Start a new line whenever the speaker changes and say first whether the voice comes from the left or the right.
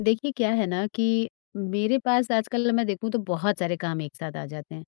left: देखिए, क्या है ना कि मेरे पास आजकल मैं देखूँ तो बहुत सारे काम एक साथ आ जाते हैं।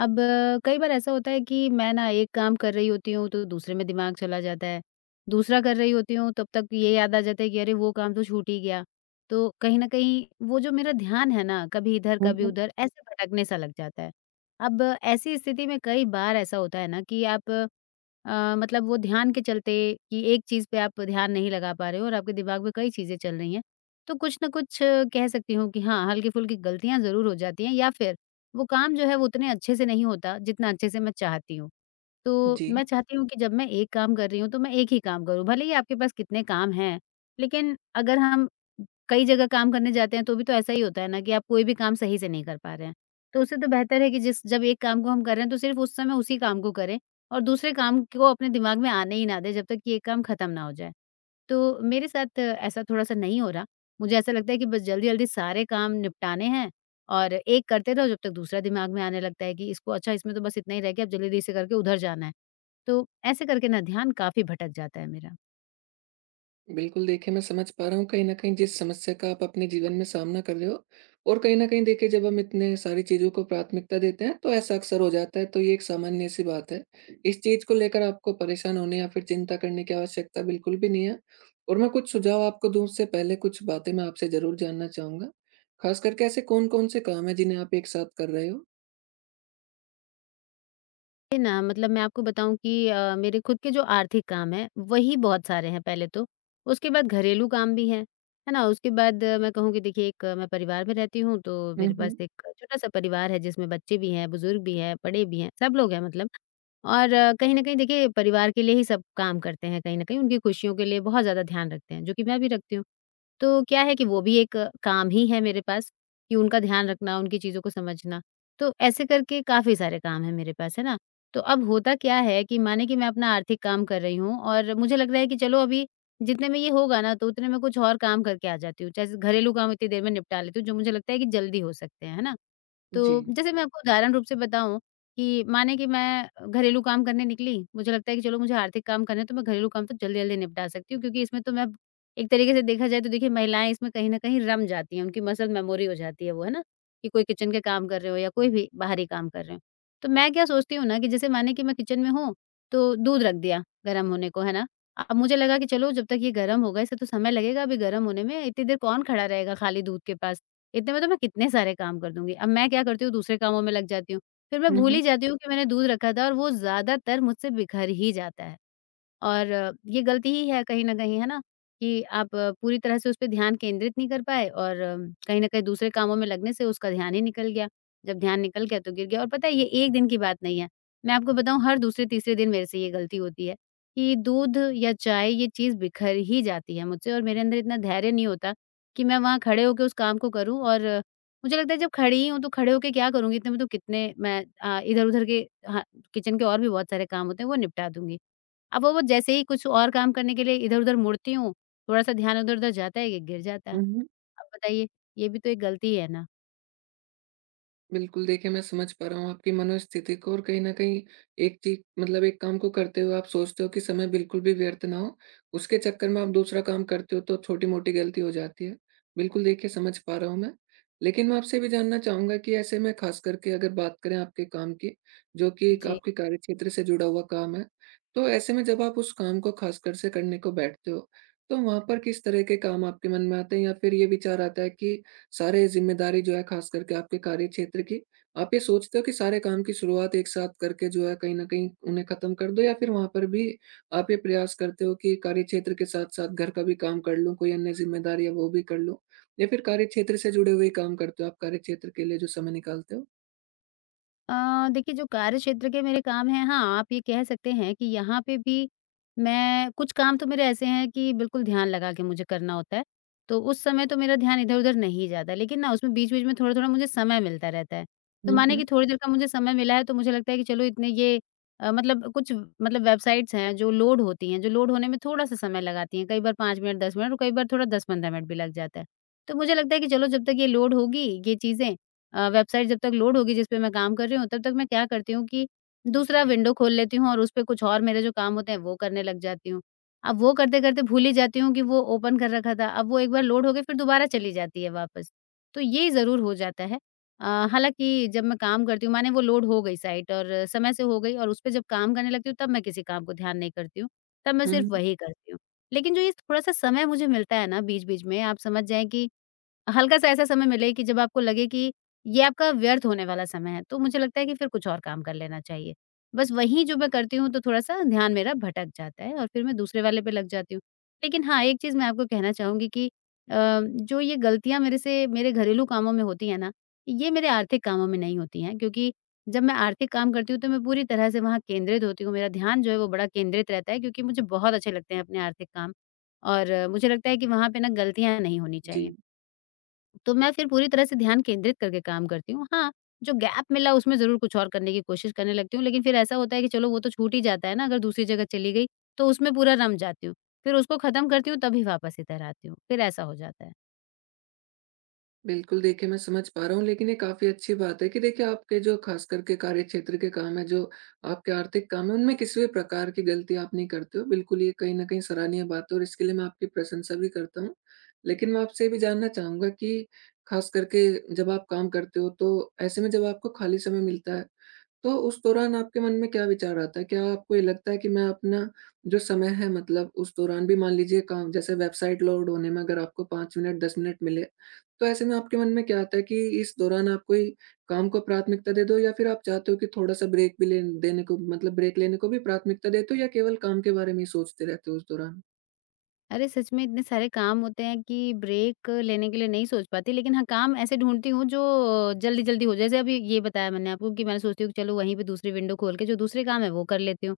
left: अब कई बार ऐसा होता है कि मैं ना एक काम कर रही होती हूँ तो दूसरे में दिमाग चला जाता है, दूसरा कर रही होती हूँ तब तक ये याद आ जाता है कि अरे वो काम तो छूट ही गया। तो कहीं न कहीं वो जो मेरा ध्यान है ना कभी इधर
right: हुँ,
left: कभी
right: हुँ।
left: उधर ऐसे भटकने सा लग जाता है। अब ऐसी स्थिति में कई बार ऐसा होता है ना कि आप मतलब वो ध्यान के चलते कि एक चीज़ पे आप ध्यान नहीं लगा पा रहे हो और आपके दिमाग में कई चीज़ें चल रही हैं। तो कुछ ना कुछ कह सकती हूँ कि हाँ, हल्की-फुल्की गलतियाँ ज़रूर हो जाती हैं या फिर वो काम जो है वो उतने अच्छे से नहीं होता जितना अच्छे से मैं चाहती हूँ। तो
right: जी,
left: मैं चाहती हूँ कि जब मैं एक काम कर रही हूँ तो मैं एक ही काम करूँ, भले ही आपके पास कितने काम हैं, लेकिन अगर हम कई जगह काम करने जाते हैं तो भी तो ऐसा ही होता है ना कि आप कोई भी काम सही से नहीं कर पा रहे हैं। तो उससे तो बेहतर है कि जिस जब एक काम को हम कर रहे हैं तो सिर्फ़ उस समय उसी काम को करें और दूसरे काम को अपने दिमाग में आने ही ना दें जब तक कि ये काम खत्म ना हो जाए। तो मेरे साथ ऐसा थोड़ा-सा नहीं हो रहा। मुझे ऐसा लगता है कि बस जल्दी-जल्दी सारे काम निपटाने हैं और एक करते रहो जब तक दूसरा दिमाग में आने लगता है कि इसको अच्छा इसमें तो बस इतना ही रह गया अब जल्दी-जल्दी से करके उधर जाना है। तो ऐसे करके ना ध्यान काफ़ी भटक जाता है मेरा।
right: बिल्कुल देखिए मैं समझ पा रहा हूँ कहीं न कहीं जिस समस्या का आप अपने जीवन में सामना कर रहे हो और कहीं न कहीं देखिए जब हम इतने सारी चीज़ों को प्राथमिकता देते हैं तो ऐसा अक्सर हो जाता है, तो ये एक सामान्य-सी बात है। इस चीज़ को लेकर आपको परेशान होने या फिर चिंता करने की आवश्यकता बिल्कुल भी नहीं है और मैं कुछ सुझाव आपको दूँ उससे पहले कुछ बातें मैं आपसे ज़रूर जानना चाहूँगा। ख़ास करके ऐसे कौन-कौन से काम हैं जिन्हें आप एक साथ कर रहे हो?
left: ये ना मतलब मैं आपको बताऊँ कि मेरे खुद के जो आर्थिक काम हैं, वही बहुत सारे हैं पहले तो। उसके बाद घरेलू काम भी हैं, है ना? उसके बाद मैं कहूँ कि देखिए एक मैं परिवार में रहती हूँ, तो
right: हुँ,
left: मेरे पास
right: हुँ।
left: एक छोटा-सा परिवार है जिसमें बच्चे भी हैं, बुज़ुर्ग भी हैं, बड़े भी हैं, सब लोग हैं मतलब। और कहीं न कहीं देखिए परिवार के लिए ही सब काम करते हैं कहीं न कहीं, उनकी खुशियों के लिए बहुत ज़्यादा ध्यान रखते हैं, जो कि मैं भी रखती हूँ। तो क्या है कि वो भी एक काम ही है मेरे पास कि उनका ध्यान रखना, उनकी चीज़ों को समझना। तो ऐसे करके काफ़ी सारे काम हैं मेरे पास, है ना? तो अब होता क्या है कि माने कि मैं अपना आर्थिक काम कर रही हूँ और मुझे लग रहा है कि चलो अभी जितने में ये होगा ना तो उतने में कुछ और काम करके आ जाती हूँ। जैसे घरेलू काम इतनी देर में निपटा लेती हूँ जो मुझे लगता है कि जल्दी हो सकते हैं, है ना?
right: जी।
left: तो जैसे मैं आपको उदाहरण रूप से बताऊँ कि माने कि मैं घरेलू काम करने निकली, मुझे लगता है कि चलो मुझे आर्थिक काम करने हैं तो मैं घरेलू काम तो जल्दी-जल्दी निपटा सकती हूँ क्योंकि इसमें तो मैं एक तरीके से देखा जाए तो देखिए महिलाएँ इसमें कहीं न कहीं रम जाती हैं, उनकी मसल मेमोरी हो जाती है वो, है ना? कि कोई किचन के काम कर रहे हो या कोई भी बाहरी काम कर रहे हो। तो मैं क्या सोचती हूँ ना कि जैसे माने कि मैं किचन में हूँ, तो दूध रख दिया गरम होने को, है ना? अब मुझे लगा कि चलो जब तक ये गरम होगा इसे तो समय लगेगा अभी गरम होने में, इतनी देर कौन खड़ा रहेगा खाली दूध के पास? इतने में तो मैं कितने सारे काम कर दूँगी। अब मैं क्या करती हूँ दूसरे कामों में लग जाती हूँ। फिर मैं
right: हुँ,
left: भूल
right: हुँ।
left: ही जाती हूँ कि मैंने दूध रखा था और वो ज़्यादातर मुझसे बिखर ही जाता है। और ये गलती ही है कहीं न कहीं, है ना? कि आप पूरी तरह से उस पे ध्यान केंद्रित नहीं कर पाए और कहीं न कहीं दूसरे कामों में लगने से उसका ध्यान ही निकल गया। जब ध्यान निकल गया तो गिर गया और पता है ये एक दिन की बात नहीं है। मैं आपको बताऊँ हर दूसरे-तीसरे दिन मेरे से ये गलती होती है कि दूध या चाय ये चीज़ बिखर ही जाती है मुझसे और मेरे अंदर इतना धैर्य नहीं होता कि मैं वहाँ खड़े होके उस काम को करूँ और मुझे लगता है जब खड़ी ही हूँ तो खड़े होके क्या करूँगी? इतने में तो कितने मैं इधर-उधर के हाँ, किचन के और भी बहुत सारे काम होते हैं वो निपटा दूँगी। अब वो जैसे ही कुछ और काम करने के लिए इधर-उधर मुड़ती हूँ, थोड़ा-सा ध्यान इधर-उधर जाता है, ये गिर जाता है।
right: हुँ, हुँ।
left: अब बताइए, ये भी तो एक गलती है ना।
right: बिल्कुल, देखिए मैं समझ पा रहा हूँ आपकी मनोस्थिति को, और कहीं न कहीं एक चीज़ मतलब एक काम को करते हुए आप सोचते हो कि समय बिल्कुल भी व्यर्थ ना हो, उसके चक्कर में आप दूसरा काम करते हो तो छोटी-मोटी गलती हो जाती है। बिल्कुल, देखिए समझ पा रहा हूँ मैं। लेकिन मैं आपसे भी जानना चाहूँगा कि ऐसे में ख़ास करके अगर बात करें आपके काम की, जो कि एक
left: जी।
right: आपके कार्यक्षेत्र से जुड़ा हुआ काम है, तो ऐसे में जब आप उस काम को ख़ासकर से करने को बैठते हो, तो वहाँ पर किस तरह के काम आपके मन में आते हैं, या फिर ये विचार आता है कि सारे ज़िम्मेदारी जो है ख़ास करके आपके कार्यक्षेत्र की, आप ये सोचते हो कि सारे काम की शुरुआत एक साथ करके जो है कहीं न कहीं उन्हें ख़त्म कर दो, या फिर वहाँ पर भी आप ये प्रयास करते हो कि कार्यक्षेत्र के साथ-साथ घर का भी काम कर लूँ, कोई अन्य ज़िम्मेदारी है वो भी कर लूँ? या फिर कार्यक्षेत्र से जुड़े हुए ही काम करते हो आप कार्यक्षेत्र के लिए जो समय निकालते हो?
left: अ, देखिए जो कार्य क्षेत्र के मेरे काम हैं, हाँ, आप ये कह सकते हैं कि यहाँ पे भी मैं कुछ काम तो मेरे ऐसे हैं कि बिल्कुल ध्यान लगा के मुझे करना होता है, तो उस समय तो मेरा ध्यान इधर-उधर नहीं जाता। लेकिन ना उसमें बीच-बीच में थोड़ा-थोड़ा मुझे समय मिलता रहता है। तो
right: हुँ,
left: मानिए
right: हुँ।
left: कि थोड़ी देर का मुझे समय मिला है तो मुझे लगता है कि चलो इतने ये मतलब कुछ मतलब वेबसाइट्स हैं जो लोड होती हैं, जो लोड होने में थोड़ा-सा समय लगाती हैं, कई बार 5 मिनट, 10 मिनट और कई बार थोड़ा 10-15 मिनट भी लग जाता है। तो मुझे लगता है कि चलो जब तक ये लोड होगी ये चीज़ें वेबसाइट जब तक लोड होगी जिस पे मैं काम कर रही हूँ, तब तक मैं क्या करती हूँ कि दूसरा विंडो खोल लेती हूँ और उस पे कुछ और मेरे जो काम होते हैं, वो करने लग जाती हूँ। अब वो करते-करते भूल ही जाती हूँ कि वो ओपन कर रखा था। अब वो एक बार लोड हो गई, फिर दोबारा चली जाती है वापस। तो ये ज़रूर हो जाता है। अ, हालाँकि जब मैं काम करती हूँ माने वो लोड हो गई साइट और समय से हो गई और उस पे जब काम करने लगती हूँ, तब मैं किसी काम को ध्यान नहीं करती हूँ। तब मैं
right: हुँ,
left: सिर्फ़
right: हुँ।
left: वही करती हूँ। लेकिन जो ये थोड़ा-सा समय मुझे मिलता है ना बीच-बीच में, आप समझ जाएँ कि हल्का-सा ऐसा समय मिले कि जब आपको लगे कि ये आपका व्यर्थ होने वाला समय है, तो मुझे लगता है कि फिर कुछ और काम कर लेना चाहिए। बस वहीं जो मैं करती हूँ तो थोड़ा-सा ध्यान मेरा भटक जाता है और फिर मैं दूसरे वाले पे लग जाती हूँ। लेकिन हाँ, एक चीज़ मैं आपको कहना चाहूँगी कि जो ये गलतियाँ मेरे से मेरे घरेलू कामों में होती हैं ना, ये मेरे आर्थिक कामों में नहीं होती हैं क्योंकि जब मैं आर्थिक काम करती हूँ तो मैं पूरी तरह से वहाँ केंद्रित होती हूँ। मेरा ध्यान जो है वो बड़ा केंद्रित रहता है क्योंकि मुझे बहुत अच्छे लगते हैं अपने आर्थिक काम और मुझे लगता है कि वहाँ पे ना गलतियाँ नहीं होनी
right: जी।
left: चाहिए। तो मैं फिर पूरी तरह से ध्यान केंद्रित करके काम करती हूँ। हाँ, जो गैप मिला उसमें ज़रूर कुछ और करने की कोशिश करने लगती हूँ, लेकिन फिर ऐसा होता है कि चलो वो तो छूट ही जाता है ना, अगर दूसरी जगह चली गई, तो उसमें पूरा रम जाती हूँ। फिर उसको खत्म करती हूँ तभी वापस इधर आती हूँ, फिर ऐसा हो जाता है।
right: बिल्कुल, देखिए मैं समझ पा रहा हूँ, लेकिन ये काफ़ी अच्छी बात है कि देखिए आपके जो ख़ास करके कार्यक्षेत्र के काम हैं, जो आपके आर्थिक काम हैं, उनमें किसी भी प्रकार की गलती आप नहीं करते हो। बिल्कुल, ये कहीं न कहीं सराहनीय बात है और इसके लिए मैं आपकी प्रशंसा भी करता हूँ। लेकिन मैं आपसे ये भी जानना चाहूँगा कि ख़ास करके जब आप काम करते हो, तो ऐसे में जब आपको खाली समय मिलता है, तो उस दौरान आपके मन में क्या विचार आता है? क्या आपको ये लगता है कि मैं अपना जो समय है मतलब उस दौरान भी, मान लीजिए काम जैसे वेबसाइट लोड होने में अगर आपको 5 मिनट 10 मिनट मिले, तो ऐसे में आपके मन में क्या आता है कि इस दौरान आप कोई काम को प्राथमिकता दे दो, या फिर आप चाहते हो कि थोड़ा-सा ब्रेक भी लेन देने को मतलब ब्रेक लेने को भी प्राथमिकता देते हो, या केवल काम के बारे में ही सोचते रहते हो उस दौरान?
left: अरे! सच में इतने सारे काम होते हैं कि ब्रेक लेने के लिए नहीं सोच पाती, लेकिन हाँ, काम ऐसे ढूँढती हूँ जो जल्दी-जल्दी हो जाए। जैसे अभी ये बताया मैंने आपको कि मैंने सोचती हूँ कि चलो वहीं पे दूसरी विंडो खोल के जो दूसरे काम है वो कर लेती हूँ।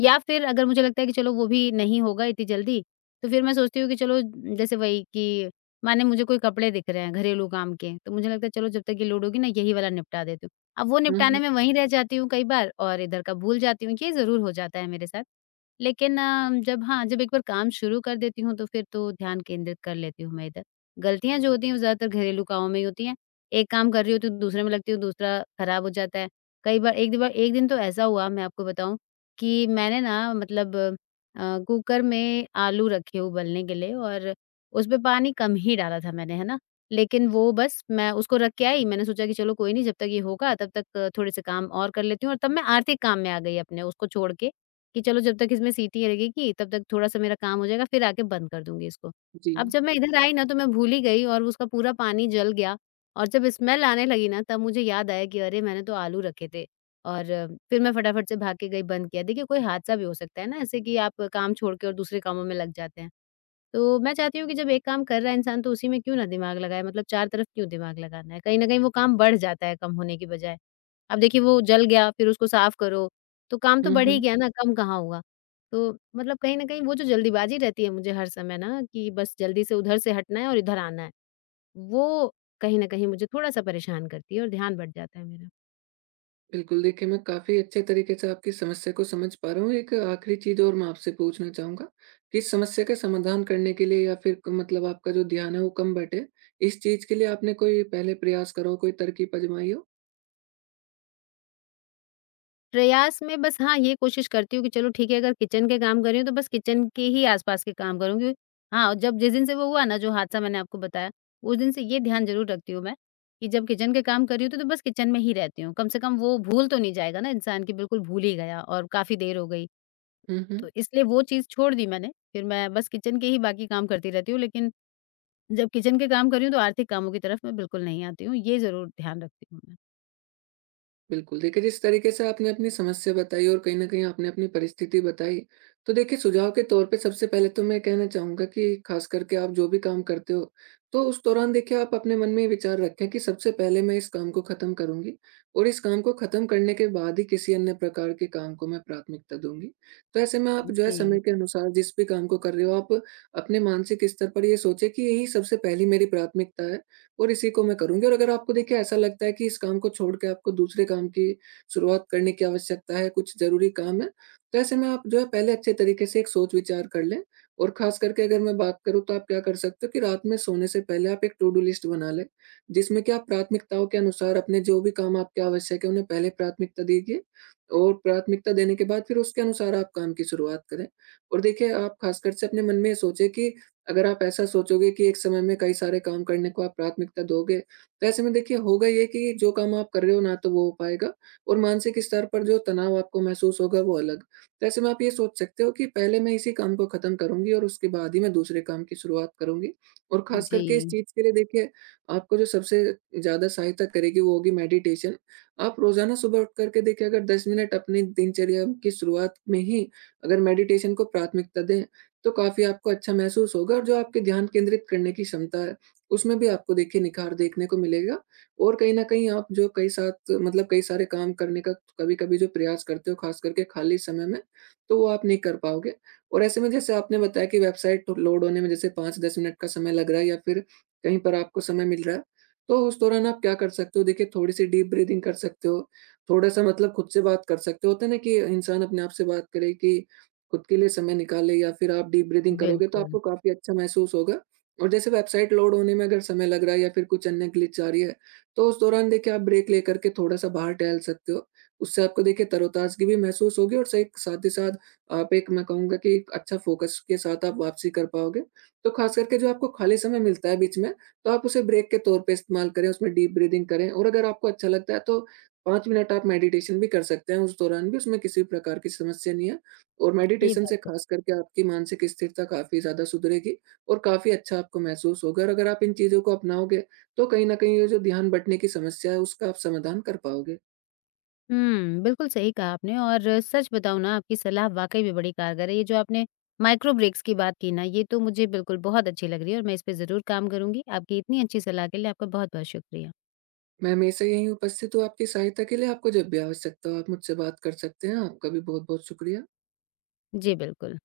left: या फिर अगर मुझे लगता है कि चलो वो भी नहीं होगा इतनी जल्दी, तो फिर मैं सोचती हूँ कि चलो जैसे वही कि माने मुझे कोई कपड़े दिख रहे हैं घरेलू काम के, तो मुझे लगता है चलो जब तक ये लोड होगी ना यही वाला निपटा देती हूँ। अब वो
right: हुँ,
left: निपटाने
right: हुँ।
left: में वहीं रह जाती हूँ कई बार और इधर का भूल जाती हूँ, ये ज़रूर हो जाता है मेरे साथ। लेकिन जब हाँ, जब एक बार काम शुरू कर देती हूँ तो फिर तो ध्यान केंद्रित कर लेती हूँ मैं इधर। गलतियाँ जो होती हैं वो ज़्यादातर घरेलू कामों में ही होती हैं। एक काम कर रही होती हूँ, दूसरे में लगती हूँ, दूसरा खराब हो जाता है। कई बार एक दो बार एक दिन तो ऐसा हुआ मैं आपको बताऊँ कि मैंने ना मतलब कुकर में आलू रखे उबलने के लिए और उसमें पानी कम ही डाला था मैंने, है ना? लेकिन वो बस मैं उसको रख के आई, मैंने सोचा कि चलो कोई नहीं, जब तक ये होगा तब तक थोड़े-से काम और कर लेती हूँ और तब मैं आर्थिक काम में आ गई अपने उसको छोड़ के कि चलो जब तक इसमें सीटी लगेगी तब तक थोड़ा-सा मेरा काम हो जाएगा, फिर आके बंद कर दूँगी इसको।
right: जी।
left: अब जब मैं इधर आई ना तो मैं भूल ही गई और उसका पूरा पानी जल गया और जब स्मेल आने लगी ना तब मुझे याद आया कि अरे! मैंने तो आलू रखे थे। और फिर मैं फटाफट से भाग के गई, बंद किया। देखिए, कोई हादसा भी हो सकता है ना ऐसे कि आप काम छोड़ के और दूसरे कामों में लग जाते हैं। तो मैं चाहती हूँ कि जब एक काम कर रहा है इंसान तो उसी में क्यों ना दिमाग लगाए, मतलब चार तरफ क्यों दिमाग लगाना है? कहीं न कहीं वो काम बढ़ जाता है कम होने की बजाय। अब देखिए वो जल गया, फिर उसको साफ करो, तो काम तो
right: हुँ,
left: बढ़ ही
right: हुँ।
left: गया ना, कम कहाँ हुआ? तो मतलब कहीं न कहीं वो जो जल्दीबाजी रहती है मुझे हर समय ना कि बस जल्दी से उधर से हटना है और इधर आना है, वो कहीं न कहीं मुझे थोड़ा-सा परेशान करती है और ध्यान बँट जाता है मेरा।
right: बिल्कुल, देखिए मैं काफ़ी अच्छे तरीके से आपकी समस्या को समझ पा रहा हूँ। एक आखिरी चीज़ और मैं आपसे पूछना चाहूँगा कि इस समस्या का समाधान करने के लिए, या फिर क मतलब आपका जो ध्यान है वो कम बँटे, इस चीज़ के लिए आपने कोई पहले प्रयास करो, कोई तरकीब आज़माई हो?
left: प्रयास में बस हाँ, ये कोशिश करती हूँ कि चलो ठीक है अगर किचन के काम कर रही हूँ तो बस किचन के ही आस-पास के काम करूँगी। हाँ, और जब जिस दिन से वो हुआ ना जो हादसा मैंने आपको बताया, उस दिन से ये ध्यान ज़रूर रखती हूँ मैं, कि जब किचन के काम कर रही हूँ तो बस किचन में ही रहती हूँ। कम से कम वो भूल तो नहीं जाएगा ना इंसान कि बिल्कुल भूल ही गया और काफ़ी देर हो गई।
right: हुँ, हुँ।
left: तो इसलिए वो चीज़ छोड़ दी मैंने, फिर मैं बस किचन के ही बाकी काम करती रहती हूँ लेकिन जब किचन के काम कर रही हूँ तो आर्थिक कामों की तरफ मैं बिल्कुल नहीं आती हूँ। ये ज़रूर ध्यान रखती हूँ मैं।
right: बिल्कुल, देखिए जिस तरीके से आपने अपनी समस्या बताई और कहीं न कहीं आपने अपनी परिस्थिति बताई, तो देखिए सुझाव के तौर पे सबसे पहले तो मैं कहना चाहूँगा कि ख़ास करके आप जो भी काम करते हो, तो उस दौरान देखिए आप अपने मन में ये विचार रखें कि सबसे पहले मैं इस काम को ख़त्म करूँगी और इस काम को ख़त्म करने के बाद ही किसी अन्य प्रकार के काम को मैं प्राथमिकता दूँगी। तो ऐसे में आप जो है समय
left: जी,
right: के अनुसार जिस भी काम को कर रहे हो, आप अपने मानसिक स्तर पर ये सोचें कि यही सबसे पहली मेरी प्राथमिकता है और इसी को मैं करूँगी। और अगर आपको देखिए ऐसा लगता है कि इस काम को छोड़ के आपको दूसरे काम की शुरुआत करने की आवश्यकता है, कुछ ज़रूरी काम है, तो ऐसे में आप जो है पहले अच्छे तरीके से एक सोच-विचार कर लें। और ख़ास करके अगर मैं बात करूँ तो आप क्या कर सकते हो कि रात में सोने से पहले आप एक टू डू लिस्ट बना लें, जिसमें कि आप प्राथमिकताओं के अनुसार अपने जो भी काम आपके आवश्यक है, उन्हें पहले प्राथमिकता दीजिए और प्राथमिकता देने के बाद फिर उसके अनुसार आप काम की शुरुआत करें। और देखिए, आप ख़ासकर से अपने मन में ये सोचें कि अगर आप ऐसा सोचोगे कि एक समय में कई सारे काम करने को आप प्राथमिकता दोगे, तो ऐसे में देखिए होगा ये कि जो काम आप कर रहे हो ना तो वो हो पाएगा और मानसिक स्तर पर जो तनाव आपको महसूस होगा वो अलग। तो ऐसे में आप ये सोच सकते हो कि पहले मैं इसी काम को खत्म करूँगी और उसके बाद ही मैं दूसरे काम की शुरुआत करूँगी। और खास करके इस
left: जी,
right: चीज़ के लिए देखिए आपको जो सबसे ज़्यादा सहायता करेगी वो होगी मेडिटेशन। आप रोज़ाना सुबह उठ कर के देखिए, अगर 10 मिनट अपनी दिनचर्या की शुरुआत में ही अगर मेडिटेशन को प्राथमिकता दें, तो काफ़ी आपको अच्छा महसूस होगा और जो आपके ध्यान केंद्रित करने की क्षमता है, उसमें भी आपको देखिए निखार देखने को मिलेगा। और कहीं न कहीं आप जो कई साथ मतलब कई सारे काम करने का कभी-कभी जो प्रयास करते हो, ख़ास करके खाली समय में, तो वो आप नहीं कर पाओगे। और ऐसे में जैसे आपने बताया कि वेबसाइट लोड होने में जैसे 5-10 मिनट का समय लग रहा है, या फिर कहीं पर आपको समय मिल रहा है, तो उस दौरान आप क्या कर सकते हो, देखिए थोड़ी-सी डीप ब्रीथिंग कर सकते हो, थोड़ा-सा मतलब खुद से बात कर सकते हो। होता है ना कि इंसान अपने आप से बात करे, कि खुद के लिए समय निकालें, या फिर आप डीप ब्रीथिंग करोगे तो
left: बिल्कुल।
right: आपको काफ़ी अच्छा महसूस होगा। और जैसे वेबसाइट लोड होने में अगर समय लग रहा है या फिर कुछ अन्य ग्लिच आ रही है, तो उस दौरान देखिए आप ब्रेक लेकर के थोड़ा-सा बाहर टहल सकते हो। उससे आपको देखिए तरोताज़गी भी महसूस होगी और सही साथ ही साथ आप एक, मैं कहूँगा कि एक अच्छा फ़ोकस के साथ आप वापसी कर पाओगे। तो ख़ास करके जो आपको खाली समय मिलता है बीच में, तो आप उसे ब्रेक के तौर पे इस्तेमाल करें, उसमें डीप ब्रीथिंग करें और अगर आपको अच्छा लगता है तो 5 मिनट आप मेडिटेशन भी कर सकते हैं उस दौरान भी, उसमें किसी भी प्रकार की समस्या नहीं है। और
left: ये
right: मेडिटेशन से
left: बात।
right: ख़ास करके आपकी मानसिक स्थिरता काफ़ी ज़्यादा सुधरेगी और काफ़ी अच्छा आपको महसूस होगा, और अगर आप इन चीज़ों को अपनाओगे, तो कहीं न कहीं ये जो ध्यान बँटने की समस्या है, उसका आप समाधान कर पाओगे।
left: हुँ, बिल्कुल सही कहा आपने और सच बताऊँ ना आपकी सलाह वाक़ई में बड़ी कारगर है। ये जो आपने माइक्रो ब्रेक्स की बात की ना ये तो मुझे बिल्कुल बहुत अच्छी लग रही है और मैं इस पे ज़रूर काम करूँगी। आपकी इतनी अच्छी सलाह के लिए आपका बहुत-बहुत शुक्रिया।
right: मैं हमेशा यहीं उपस्थित हूँ आपकी सहायता के लिए, आपको जब भी आवश्यकता हो आप मुझसे बात कर सकते हैं। आपका भी बहुत-बहुत शुक्रिया।
left: जी, बिल्कुल।